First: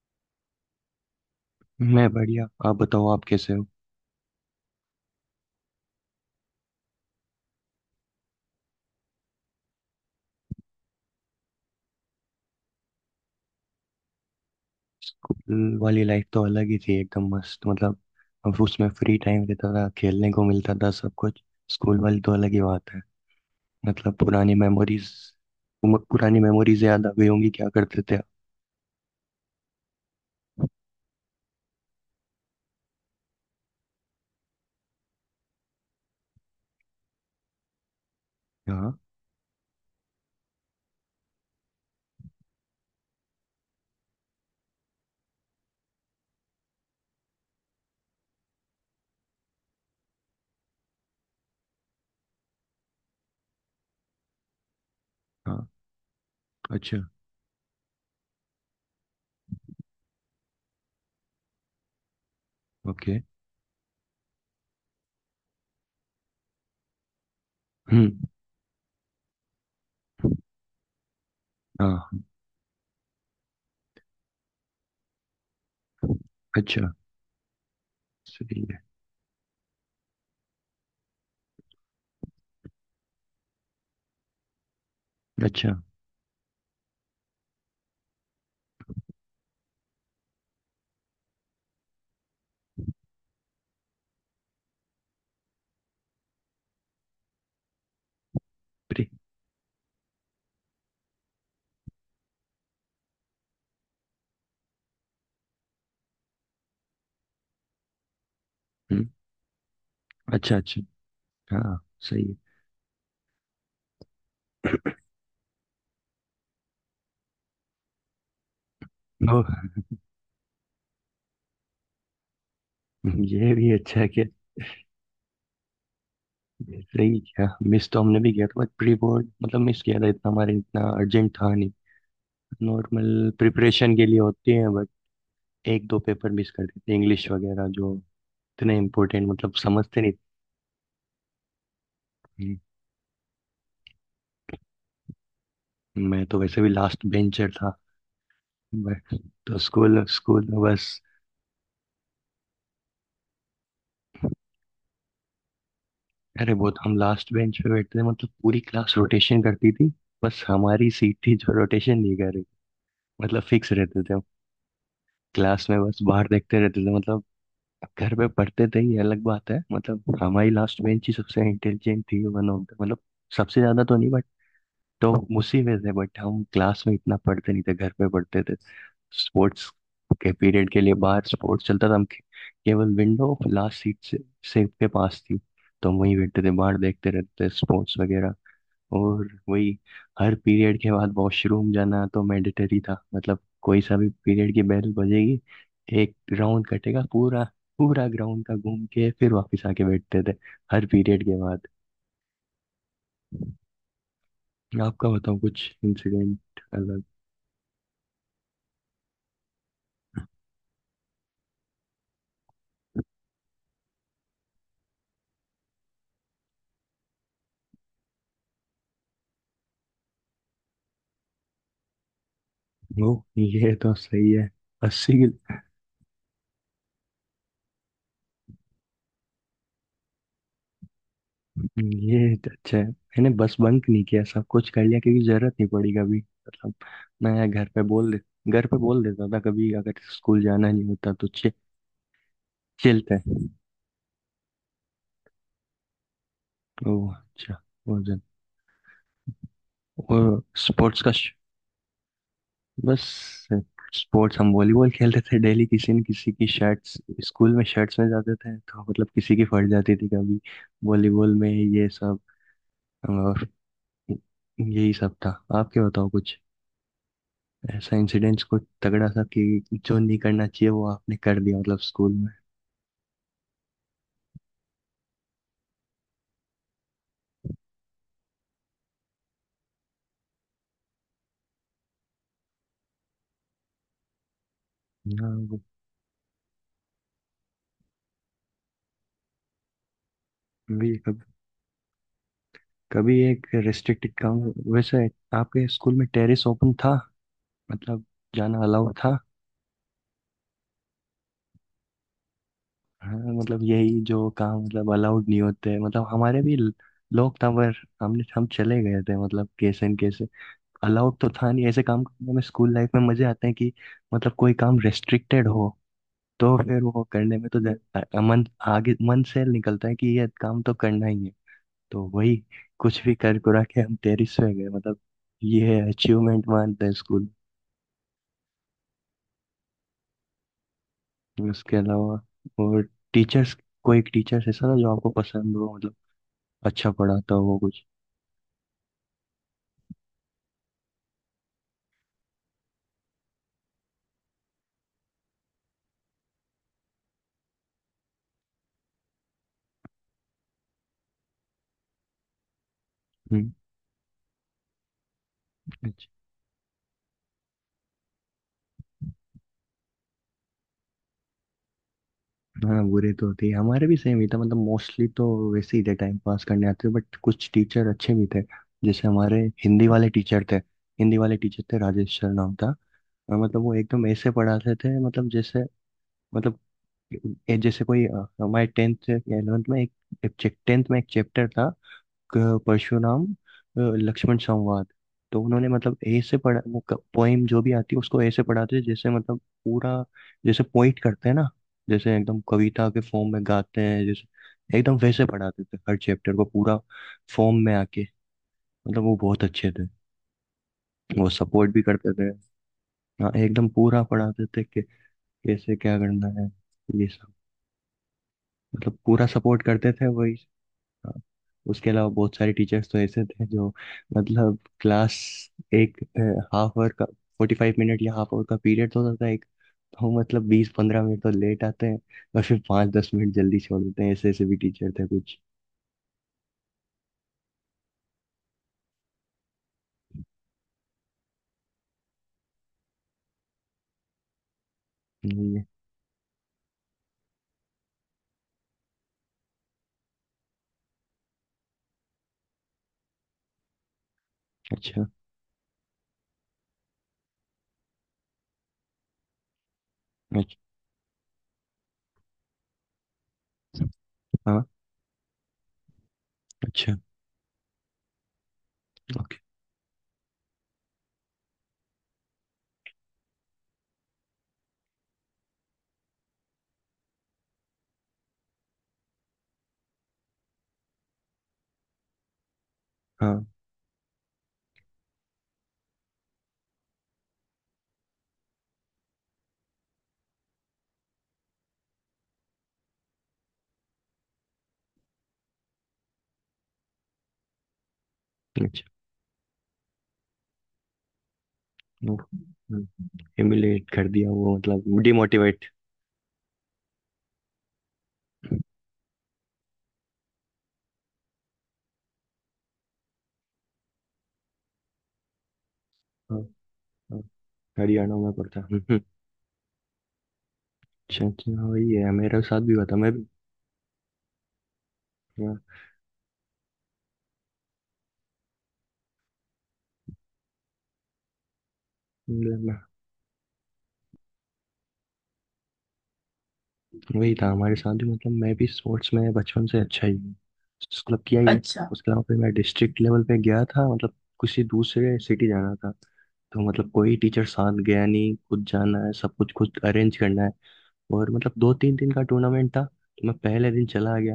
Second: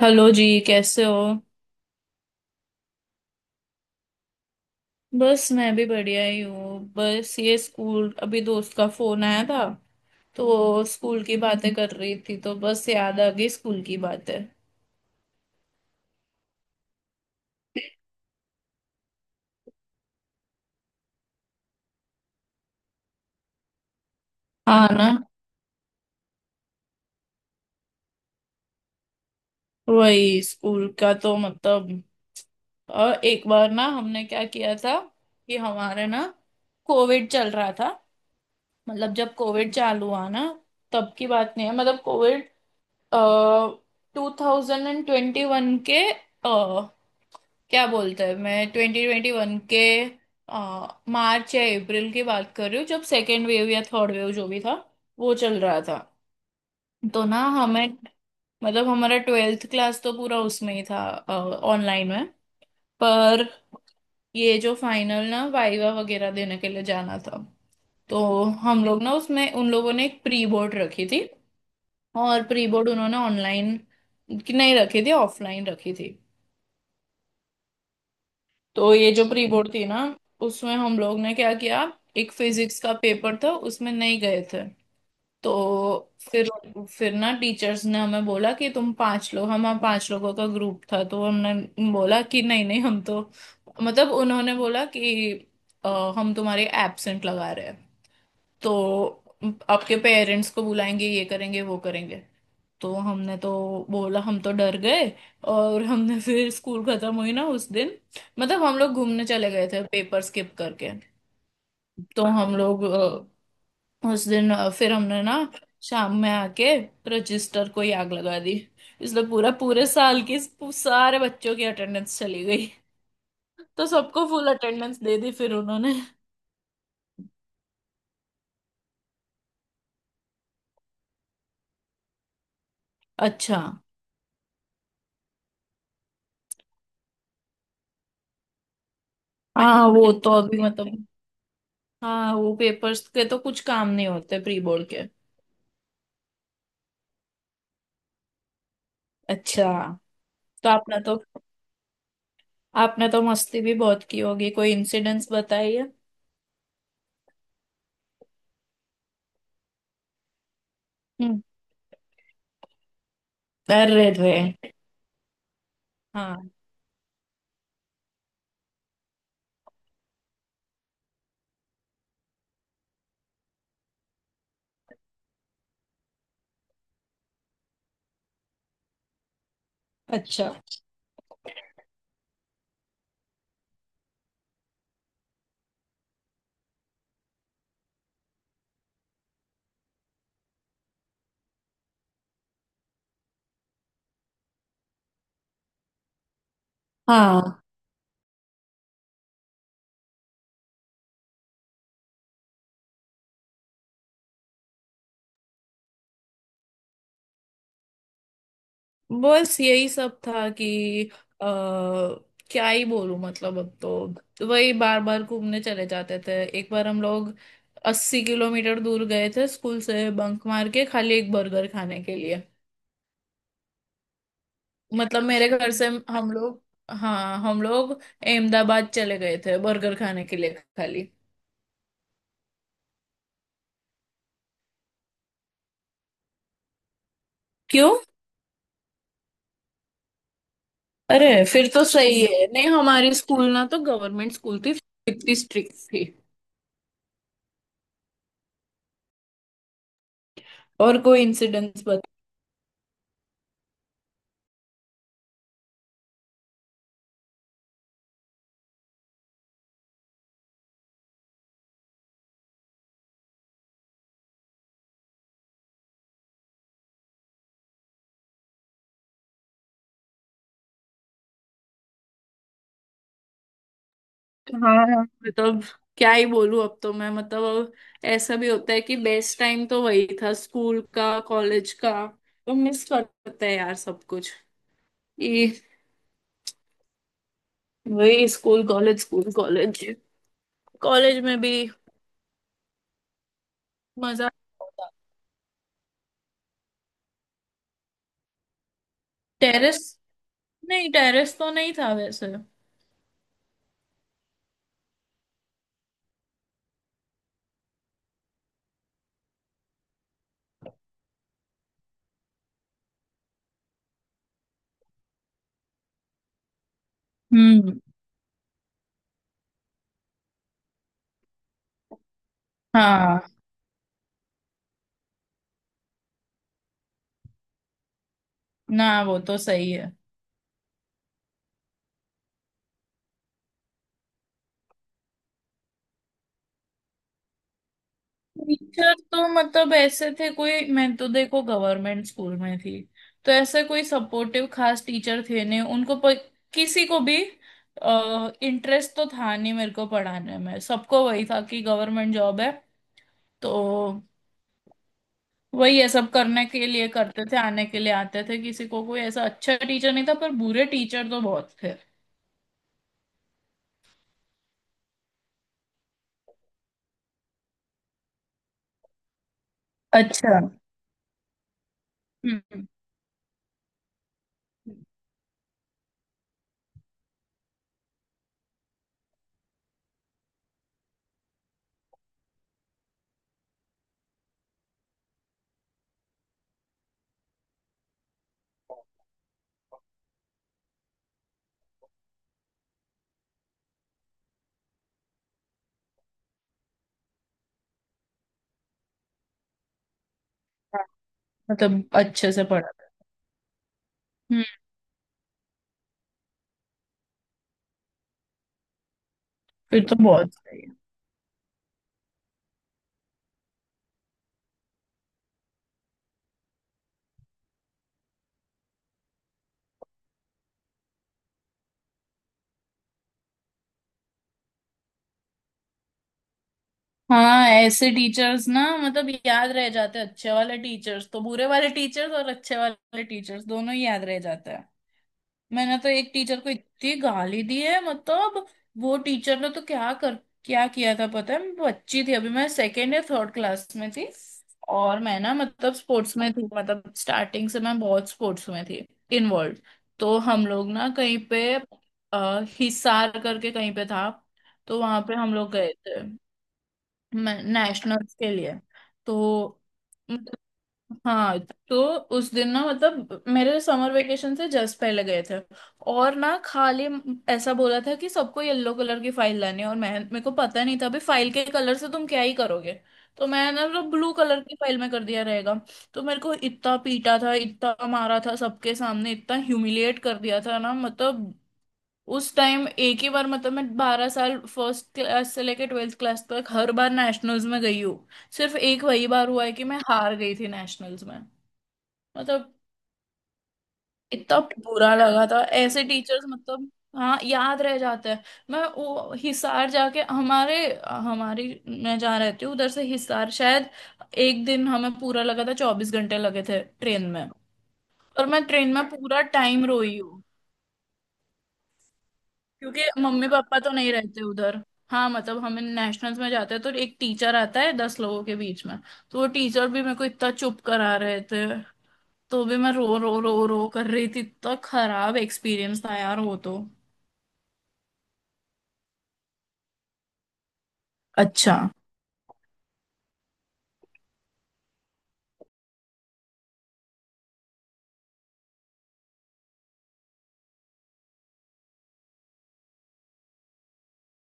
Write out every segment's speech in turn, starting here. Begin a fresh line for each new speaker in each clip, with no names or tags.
Hello जी कैसे हो।
मैं बढ़िया। आप बताओ आप कैसे हो।
बस मैं भी बढ़िया ही हूँ। बस ये स्कूल अभी दोस्त का फोन आया था तो वो स्कूल की बातें कर रही थी तो बस याद आ गई स्कूल की बातें।
स्कूल वाली लाइफ तो अलग ही थी, एकदम मस्त, मतलब अब उसमें फ्री टाइम रहता था, खेलने को मिलता था, सब कुछ। स्कूल वाली तो अलग ही बात है, मतलब पुरानी
हाँ ना।
मेमोरीज। पुरानी मेमोरीज याद आ गई होंगी, क्या करते थे आप?
वही स्कूल का तो मतलब एक बार ना हमने क्या किया था कि हमारे ना कोविड चल रहा था।
हाँ
मतलब जब कोविड चालू हुआ ना तब की बात नहीं है। मतलब कोविड 2021 के क्या बोलते हैं, मैं 2021 के मार्च या अप्रैल की बात कर रही हूँ जब सेकेंड वेव या थर्ड वेव जो भी था वो चल
हाँ।
रहा था।
अच्छा।
तो ना हमें मतलब हमारा ट्वेल्थ क्लास तो पूरा उसमें ही था, ऑनलाइन में।
ओके।
पर ये जो फाइनल ना वाइवा वगैरह देने के लिए जाना था,
हम्म।
तो हम लोग ना उसमें उन लोगों ने एक प्री बोर्ड रखी थी।
हाँ।
और प्री बोर्ड उन्होंने ऑनलाइन की नहीं रखी थी, ऑफलाइन रखी थी।
अच्छा। सही है।
तो ये जो प्री बोर्ड थी ना उसमें हम लोग ने क्या किया, एक फिजिक्स का पेपर था उसमें नहीं गए थे। तो
अच्छा।
फिर ना टीचर्स ने हमें बोला कि तुम पांच लोग हम पांच लोगों का ग्रुप था तो हमने बोला कि नहीं नहीं हम तो मतलब उन्होंने बोला कि हम तुम्हारे एब्सेंट लगा रहे हैं
प्री
तो आपके पेरेंट्स को बुलाएंगे ये करेंगे वो करेंगे। तो हमने तो बोला हम तो डर गए और हमने फिर स्कूल खत्म हुई ना उस दिन, मतलब हम लोग
हम्म।
घूमने चले गए थे पेपर स्किप
अच्छा अच्छा।
करके।
हाँ। सही
तो
है।
हम लोग उस दिन फिर हमने ना शाम में आके रजिस्टर को ही आग लगा दी। इसलिए
ओ।
पूरा पूरे साल की सारे बच्चों की अटेंडेंस चली गई।
ये भी
तो
अच्छा है।
सबको फुल अटेंडेंस दे दी फिर उन्होंने।
सही, क्या मिस तो हमने भी किया था, बट प्री बोर्ड मतलब मिस किया था, इतना हमारे इतना अर्जेंट था नहीं, नॉर्मल
अच्छा।
प्रिपरेशन के लिए होती हैं, बट एक दो पेपर मिस कर देते, इंग्लिश वगैरह जो इतने इम्पोर्टेंट मतलब
हाँ
समझते
वो
नहीं
तो अभी मतलब हाँ
थे।
वो पेपर्स के तो कुछ काम नहीं होते प्री बोर्ड के।
मैं तो वैसे भी लास्ट बेंचर था, बट तो
अच्छा।
स्कूल स्कूल में
तो
बस।
आपने तो मस्ती भी बहुत की होगी, कोई इंसिडेंस बताइए।
अरे बहुत, हम लास्ट बेंच पे बैठते थे, मतलब पूरी क्लास रोटेशन करती थी, बस हमारी सीट थी
हम्म।
जो रोटेशन नहीं कर रही, मतलब फिक्स
कर
रहते
रहे
थे हम।
थे।
क्लास में बस बाहर
हाँ।
देखते रहते थे, मतलब अब घर में पढ़ते थे ये अलग बात है। मतलब हमारी लास्ट बेंच ही सबसे इंटेलिजेंट थी, वन ऑफ द मतलब, सबसे ज्यादा तो नहीं, बट तो उसी में थे। बट हम क्लास में इतना पढ़ते नहीं थे, घर पे पढ़ते थे। स्पोर्ट्स के
अच्छा।
पीरियड के लिए बाहर स्पोर्ट्स चलता था, केवल विंडो लास्ट सीट से सेफ के पास थी, तो हम वहीं बैठते थे, बाहर देखते रहते थे स्पोर्ट्स वगैरह। और वही हर पीरियड के बाद वॉशरूम जाना तो मैंडेटरी था, मतलब कोई सा भी पीरियड की बेल बजेगी, एक राउंड कटेगा पूरा,
हाँ।
पूरा ग्राउंड का घूम के फिर वापस आके बैठते थे, हर पीरियड के बाद। आपका बताओ कुछ इंसिडेंट अलग।
बस यही सब था कि आ, क्या ही बोलूं मतलब अब तो वही बार बार घूमने चले जाते थे। एक बार हम लोग 80 किलोमीटर दूर गए थे स्कूल से बंक मार के खाली एक बर्गर खाने के लिए।
वो ये तो सही है। अस्सी
मतलब मेरे घर से हम लोग हाँ हम लोग अहमदाबाद चले गए थे बर्गर खाने के लिए खाली।
ये तो अच्छा है। मैंने बस बंक नहीं किया, सब कुछ कर लिया, क्योंकि जरूरत नहीं पड़ी कभी। मतलब मैं घर पे
क्यों
बोल दे, घर पे बोल देता था, कभी अगर स्कूल जाना नहीं होता तो
अरे फिर तो सही है। नहीं
चिल
हमारी
थे।
स्कूल ना तो गवर्नमेंट स्कूल थी, इतनी स्ट्रिक्ट थी।
ओह अच्छा। वो जन और
और
स्पोर्ट्स का
कोई इंसिडेंट्स बता।
बस स्पोर्ट्स, हम वॉलीबॉल खेलते थे डेली, किसी न किसी की शर्ट्स, स्कूल में शर्ट्स में जाते थे, तो मतलब किसी की फट जाती थी कभी, वॉलीबॉल में ये सब। और यही सब था। आप क्या बताओ कुछ ऐसा इंसिडेंट्स, कुछ तगड़ा सा कि जो नहीं करना चाहिए वो आपने कर दिया, मतलब स्कूल में।
हाँ हाँ, मतलब क्या ही बोलूं। अब तो मैं मतलब अब ऐसा भी होता है कि बेस्ट टाइम तो वही था स्कूल का कॉलेज का। तो मिस करते हैं यार सब कुछ।
हाँ,
ये
वो
वही स्कूल कॉलेज
भी, कभी
कॉलेज में भी
कभी एक रेस्ट्रिक्टेड
मजा
काम।
आता।
वैसे आपके स्कूल में टेरेस ओपन था, मतलब जाना अलाउड था?
टेरेस नहीं, टेरेस तो नहीं था वैसे।
हाँ, मतलब यही जो काम मतलब अलाउड नहीं होते, मतलब हमारे भी लोग था, पर हमने, हम चले गए थे मतलब कैसे न कैसे। अलाउड तो था नहीं ऐसे काम करने में, स्कूल लाइफ में मजे आते हैं कि मतलब कोई काम रेस्ट्रिक्टेड हो तो फिर वो करने में तो
हम्म।
मन आगे, मन से निकलता है कि ये काम तो करना ही है। तो वही, कुछ भी
हाँ
कर कुरा के हम टेरिस पे गए, मतलब ये अचीवमेंट मानते हैं स्कूल।
ना वो तो सही है।
उसके अलावा और टीचर्स, कोई टीचर्स ऐसा था जो आपको पसंद हो, मतलब अच्छा पढ़ाता हो वो कुछ?
टीचर तो मतलब ऐसे थे कोई, मैं तो देखो गवर्नमेंट स्कूल में थी तो ऐसे कोई सपोर्टिव खास टीचर थे नहीं। उनको किसी को भी इंटरेस्ट तो था नहीं मेरे को पढ़ाने में, सबको वही था कि गवर्नमेंट जॉब है
हम्म।
तो वही है,
अच्छा।
सब करने के लिए करते थे आने के लिए आते थे। किसी को कोई ऐसा अच्छा टीचर नहीं था पर बुरे टीचर तो बहुत थे।
हाँ, बुरे तो होते ही, हमारे भी सेम ही था, मतलब मोस्टली तो वैसे ही थे, टाइम पास करने आते थे। बट कुछ टीचर अच्छे भी थे, जैसे हमारे हिंदी वाले
अच्छा।
टीचर थे। हिंदी वाले टीचर थे, राजेश सर
हम्म
नाम
हम्म।
था। मतलब वो एकदम ऐसे पढ़ाते थे, मतलब जैसे, मतलब जैसे कोई, हमारे 10th या 11th में, एक 10th में एक चैप्टर था, परशुराम, लक्ष्मण संवाद, तो उन्होंने मतलब ए से पढ़ा वो। पोएम जो भी आती है उसको ए से पढ़ाते थे, जैसे मतलब पूरा, जैसे पोइट करते हैं ना, जैसे एकदम कविता के फॉर्म में गाते हैं, जैसे एकदम वैसे पढ़ाते थे हर चैप्टर को, पूरा फॉर्म में आके, मतलब वो बहुत अच्छे थे।
हाँ,
वो सपोर्ट भी
मतलब
करते थे।
अच्छे से पढ़ाते।
हाँ एकदम पूरा
हम्म।
पढ़ाते थे कि कैसे क्या करना है, ये सब, मतलब पूरा सपोर्ट
फिर
करते
तो
थे
बहुत
वही।
सही है।
हाँ, उसके अलावा बहुत सारे टीचर्स तो ऐसे थे जो, मतलब क्लास, एक हाफ आवर का, 45 मिनट या हाफ आवर का पीरियड होता था एक, तो मतलब बीस पंद्रह मिनट तो लेट आते हैं, और फिर पाँच दस मिनट जल्दी छोड़ देते हैं, ऐसे ऐसे भी टीचर थे कुछ।
हाँ ऐसे टीचर्स ना मतलब याद रह जाते हैं। अच्छे वाले टीचर्स तो बुरे वाले टीचर्स और अच्छे वाले टीचर्स दोनों ही याद रह जाते हैं।
नहीं है।
मैंने तो एक टीचर को इतनी गाली दी है मतलब वो टीचर ने तो क्या किया था पता है? मैं बच्ची थी अभी, मैं सेकेंड या थर्ड क्लास में थी। और
अच्छा
मैं ना मतलब स्पोर्ट्स में थी, मतलब स्टार्टिंग से मैं बहुत स्पोर्ट्स में थी इन्वॉल्व। तो हम
अच्छा।
लोग ना कहीं पे हिसार करके कहीं पे था।
हाँ।
तो वहां पे हम लोग गए थे
अच्छा।
नेशनल्स के लिए।
ओके।
तो मतलब, हाँ तो उस दिन ना मतलब मेरे समर वेकेशन से जस्ट पहले गए थे। और ना खाली ऐसा बोला था कि सबको येलो कलर की फाइल लानी है और मैं मेरे को पता नहीं था अभी फाइल के कलर से तुम क्या ही करोगे। तो
हाँ।
मैंने ना ब्लू कलर की फाइल में कर दिया रहेगा। तो मेरे को इतना पीटा था, इतना मारा था, सबके सामने इतना ह्यूमिलिएट कर दिया था ना मतलब। उस टाइम एक ही बार मतलब मैं 12 साल फर्स्ट क्लास से लेकर ट्वेल्थ क्लास तक हर बार नेशनल्स में गई हूँ। सिर्फ
अच्छा।
एक वही बार हुआ है कि मैं हार गई थी नेशनल्स में।
ओ,
मतलब
humiliate कर दिया
इतना
वो,
बुरा
मतलब
लगा था।
डिमोटिवेट।
ऐसे टीचर्स मतलब हाँ याद रह जाते हैं। मैं वो हिसार जाके हमारे हमारी मैं जहाँ रहती हूँ उधर से हिसार शायद एक दिन हमें पूरा लगा था, 24 घंटे
हाँ।
लगे थे ट्रेन
हाँ,
में।
हरियाणा
और
में
मैं
पड़ता है।
ट्रेन में
हम्म।
पूरा टाइम रोई हूँ।
अच्छा अच्छा। हाँ, वही है, मेरे साथ भी
क्योंकि
हुआ था मैं भी।
मम्मी पापा तो नहीं रहते उधर। हाँ मतलब हम नेशनल्स में जाते हैं तो एक टीचर आता है 10 लोगों के बीच में। तो वो टीचर भी मेरे को इतना चुप करा रहे थे तो भी मैं
हाँ,
रो रो रो रो कर रही थी। इतना खराब एक्सपीरियंस था यार वो तो।
वही था हमारे साथ भी, मतलब मैं भी स्पोर्ट्स में बचपन से अच्छा ही हूँ, क्लब किया ही है
अच्छा।
अच्छा, उसके अलावा फिर मैं डिस्ट्रिक्ट लेवल पे गया था, मतलब किसी दूसरे सिटी जाना था, तो मतलब कोई टीचर साथ गया नहीं, खुद जाना है, सब कुछ खुद अरेंज करना है, और मतलब दो तीन दिन का टूर्नामेंट था, तो मैं पहले दिन चला गया।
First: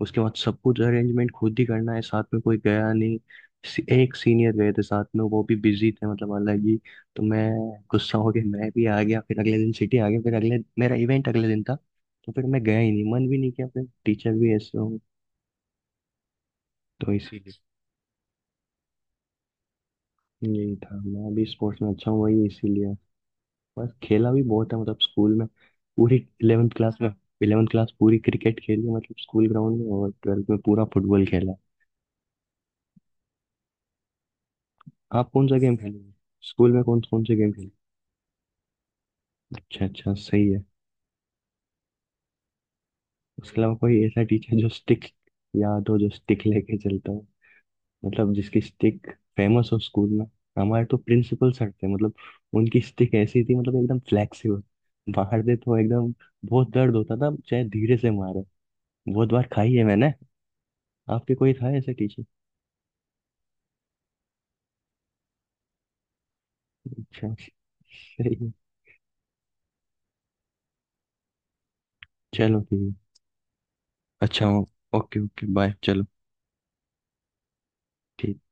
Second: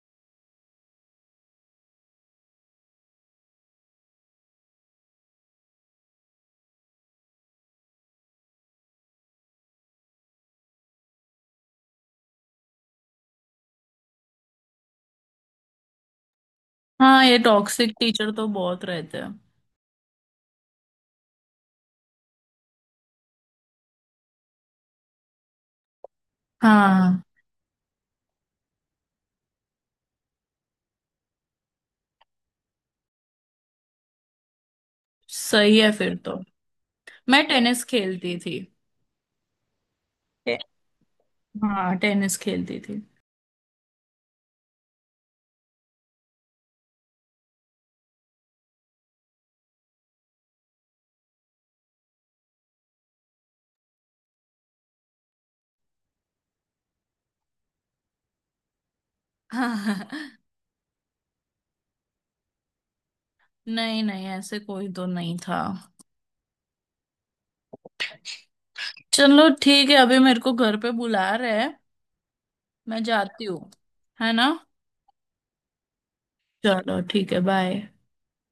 उसके बाद सब कुछ अरेंजमेंट खुद ही करना है, साथ में कोई गया नहीं, एक सीनियर गए थे साथ में, वो भी बिजी थे, मतलब अलग ही। तो मैं गुस्सा हो गया, मैं भी आ गया, फिर अगले दिन सिटी आ गया, फिर अगले, मेरा इवेंट अगले दिन था, तो फिर मैं गया ही नहीं, मन भी नहीं किया, फिर टीचर भी ऐसे हो, तो
हाँ ये
इसीलिए।
टॉक्सिक टीचर तो बहुत रहते हैं।
यही था, मैं भी स्पोर्ट्स में अच्छा हूँ, वही इसीलिए। बस खेला भी बहुत है, मतलब स्कूल में, पूरी इलेवेंथ क्लास में,
हाँ
इलेवेंथ क्लास पूरी क्रिकेट खेली है, मतलब स्कूल ग्राउंड में, और ट्वेल्थ में पूरा फुटबॉल खेला। आप कौन सा गेम
सही है
खेले,
फिर तो।
स्कूल में कौन कौन से
मैं
गेम खेले?
टेनिस खेलती थी।
अच्छा अच्छा, सही
टे-
है।
हाँ टेनिस खेलती थी।
उसके अलावा कोई ऐसा टीचर जो स्टिक याद हो, जो स्टिक लेके चलता हो, मतलब जिसकी स्टिक फेमस हो स्कूल में? हमारे तो प्रिंसिपल सर थे, मतलब उनकी स्टिक ऐसी थी, मतलब एकदम फ्लेक्सिबल, मारते तो एकदम बहुत दर्द होता था चाहे धीरे से मारे, बहुत बार खाई है मैंने।
हाँ।
आपके कोई था ऐसे टीचर?
नहीं नहीं ऐसे कोई तो नहीं था।
अच्छा, सही है।
चलो ठीक है अभी मेरे को घर पे बुला रहे हैं।
चलो ठीक
मैं
है।
जाती हूँ। है
अच्छा,
ना।
ओके ओके, बाय, चलो
चलो ठीक है बाय।
ठीक